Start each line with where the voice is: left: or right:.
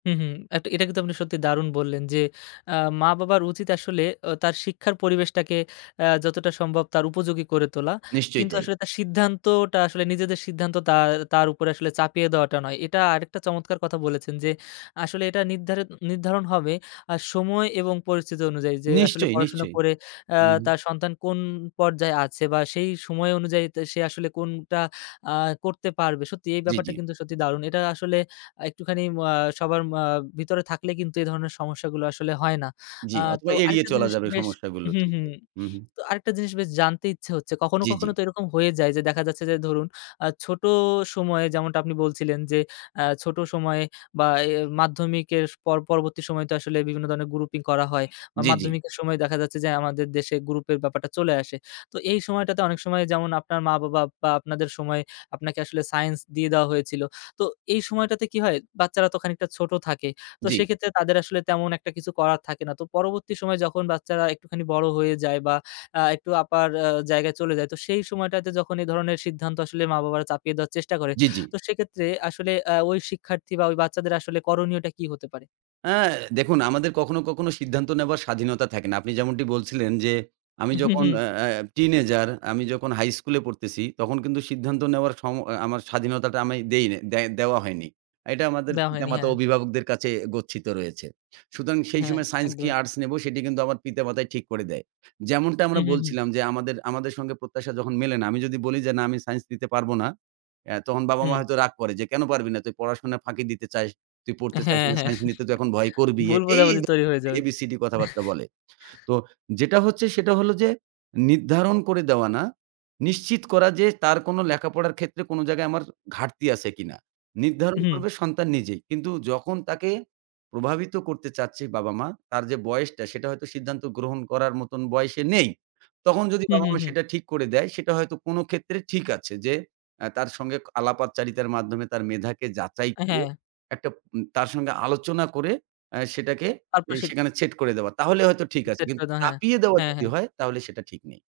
left: হু, হু। আ এটা কিন্তু আপনি সত্যি দারুণ বললেন যে আ মা-বাবার উচিত আসলে তার শিক্ষার পরিবেশটাকে যতটা আ সম্ভব তার উপযোগী করে তোলা।
right: নিশ্চয়ই
left: কিন্তু
right: তাই।
left: আসলে তার সিদ্ধান্তটা আসলে নিজেদের সিদ্ধান্ত তা তার উপরে আসলে চাপিয়ে দেওয়াটা নয়। এটা আরেকটা চমৎকার কথা বলেছেন যে আসলে এটা নিরধারি নির্ধারণ হবে আর সময় এবং পরিস্থিতি অনুযায়ী যে আসলে
right: নিশ্চয়,
left: পড়াশোনা
right: নিশ্চয়ই।
left: করে
right: উমহুম।
left: তার সন্তান আ কোন পর্যায়ে আছে, বা সেই সময় অনুযায়ী তা সে আসলে কোনটা আ করতে পারবে। সত্যি এই
right: জি,
left: ব্যাপারটা
right: জি।
left: কিন্তু সত্যি দারুণ। এটা আসলে একটুখানি আ সবার ভিতরে আ থাকলে কিন্তু এই ধরনের সমস্যাগুলো আসলে হয় না।
right: জি,
left: আ তো
right: অথবা এড়িয়ে
left: আরেকটা
right: চলা
left: জিনিস
right: যাবে
left: বেশ
right: সমস্যাগুলো
left: হুম,
right: ঠিক
left: হুম,
right: তাই। হুম, হুম।
left: তো আরেকটা জিনিস জানতে ইচ্ছে হচ্ছে। কখনো,
right: জি, জি।
left: কখনো তো এরকম হয়ে যায় যে দেখা যাচ্ছে যে ধরুন আ ছোট সময়ে যেমনটা আপনি বলছিলেন যে আ ছোট সময়ে বা, এ মাধ্যমিকের পর পরবর্তী সময়ে তো আসলে বিভিন্ন ধরনের grouping করা হয়। বা
right: জি, জি।
left: মাধ্যমিকের সময়ে দেখা যাচ্ছে যে আমাদের দেশে group এর ব্যাপারটা চলে আসে। তো এই সময়টাতে অনেক সময় যেমন আপনার মা-বাবা বা, আপনাদের সময় আপনাকে আসলে science দিয়ে দেওয়া হয়েছিল। তো এই সময়টাতে কি হয় বাচ্চারা তো খানিকটা ছোট থাকে। তো
right: জি।
left: সেক্ষেত্রে তাদের আসলে তেমন একটা কিছু করার থাকে না। তো পরবর্তী সময় যখন বাচ্চারা একটুখানি বড় হয়ে যায়, বা আ একটু আপার জায়গায় চলে যায় তো সেই সময়টাতে যখন এই ধরনের সিদ্ধান্ত আসলে মা বাবারা চাপিয়ে দেওয়ার চেষ্টা করে।
right: জি, জি।
left: তো সেক্ষেত্রে আসলে আ ঐ শিক্ষার্থী বা বাচ্চাদের আসলে করণীয়টা কি হতে পারে?
right: আ দেখুন আমাদের কখনো, কখনো সিদ্ধান্ত নেওয়ার স্বাধীনতা থাকে না। আপনি যেমনটি বলছিলেন যে আমি যখন আ teenager আমি যখন high school এ পড়তেছি, তখন কিন্তু সিদ্ধান্ত নেওয়ার সময- আমার স্বাধীনতাটা আমি দেই দেওয়া হয়নি। এটা আমাদের
left: দেওয়া হয়নি
right: পিতামাতা
left: হ্যাঁ।
right: অভিভাবকদের কাছে গচ্ছিত রয়েছে। সুতরাং সেই
left: হ্যাঁ,
right: সময় science কি
left: একদম।
right: arts নেব সেটি কিন্তু আমার পিতা মাতাই ঠিক করে দেয়। যেমনটা আমরা
left: হুম, হুম, হুম।
right: বলছিলাম যে আমাদের আমাদের সঙ্গে প্রত্যাশা যখন মেলে না। আমি যদি বলি যে "না আমি সাইন্স দিতে পারব না।" আ তখন বাবা মা
left: হুম।
right: হয়তো রাগ করে যে "কেন পারবি না তুই পড়াশোনা ফাঁকি দিতে চাস, তুই পড়তে চাস
left: হ্যাঁ,
right: না,
left: হ্যাঁ।
right: সাইন্স নিতে তুই এখন ভয় করবি"
left: ভুল
right: এই
left: বোঝাবুঝি তৈরি হয়ে যাবে।
right: এবিসিডি কথাবার্তা বলে। তো যেটা হচ্ছে সেটা হলো যে নির্ধারণ করে দেওয়া না। নিশ্চিত করা যে তার কোন লেখাপড়ার ক্ষেত্রে কোন জায়গায় আমার ঘাটতি আছে কিনা। নির্ধারণ
left: হুম।
right: করবে সন্তান নিজেই। কিন্তু যখন তাকে প্রভাবিত করতে চাচ্ছে বাবা-মা তার যে বয়সটা সেটা হয়তো সিদ্ধান্ত গ্রহণ করার মত বয়সে নেই। তখন যদি
left: হুম, হুম,
right: বাবা-মা
left: হুম।
right: সেটা ঠিক করে দেয় সেটা হয়তো কোন ক্ষেত্রে ঠিক আছে যে তার সঙ্গে আলাপচারিতার মাধ্যমে তার মেধাকে যাচাই করে
left: হ্যাঁ।
right: একটা তার সঙ্গে আলোচনা করে সেটাকে
left: আর পা সিদ
right: সেখানে সেট করে দেওয়া। তাহলে হয়তো ঠিক আছে।
left: সেট করে
right: কিন্তু
left: দাওয়া হয়।
right: চাপিয়ে দেওয়া
left: হ্যাঁ, হ্যাঁ,
right: যদি
left: হ্যাঁ।
right: হয় তাহলে সেটা ঠিক নেই।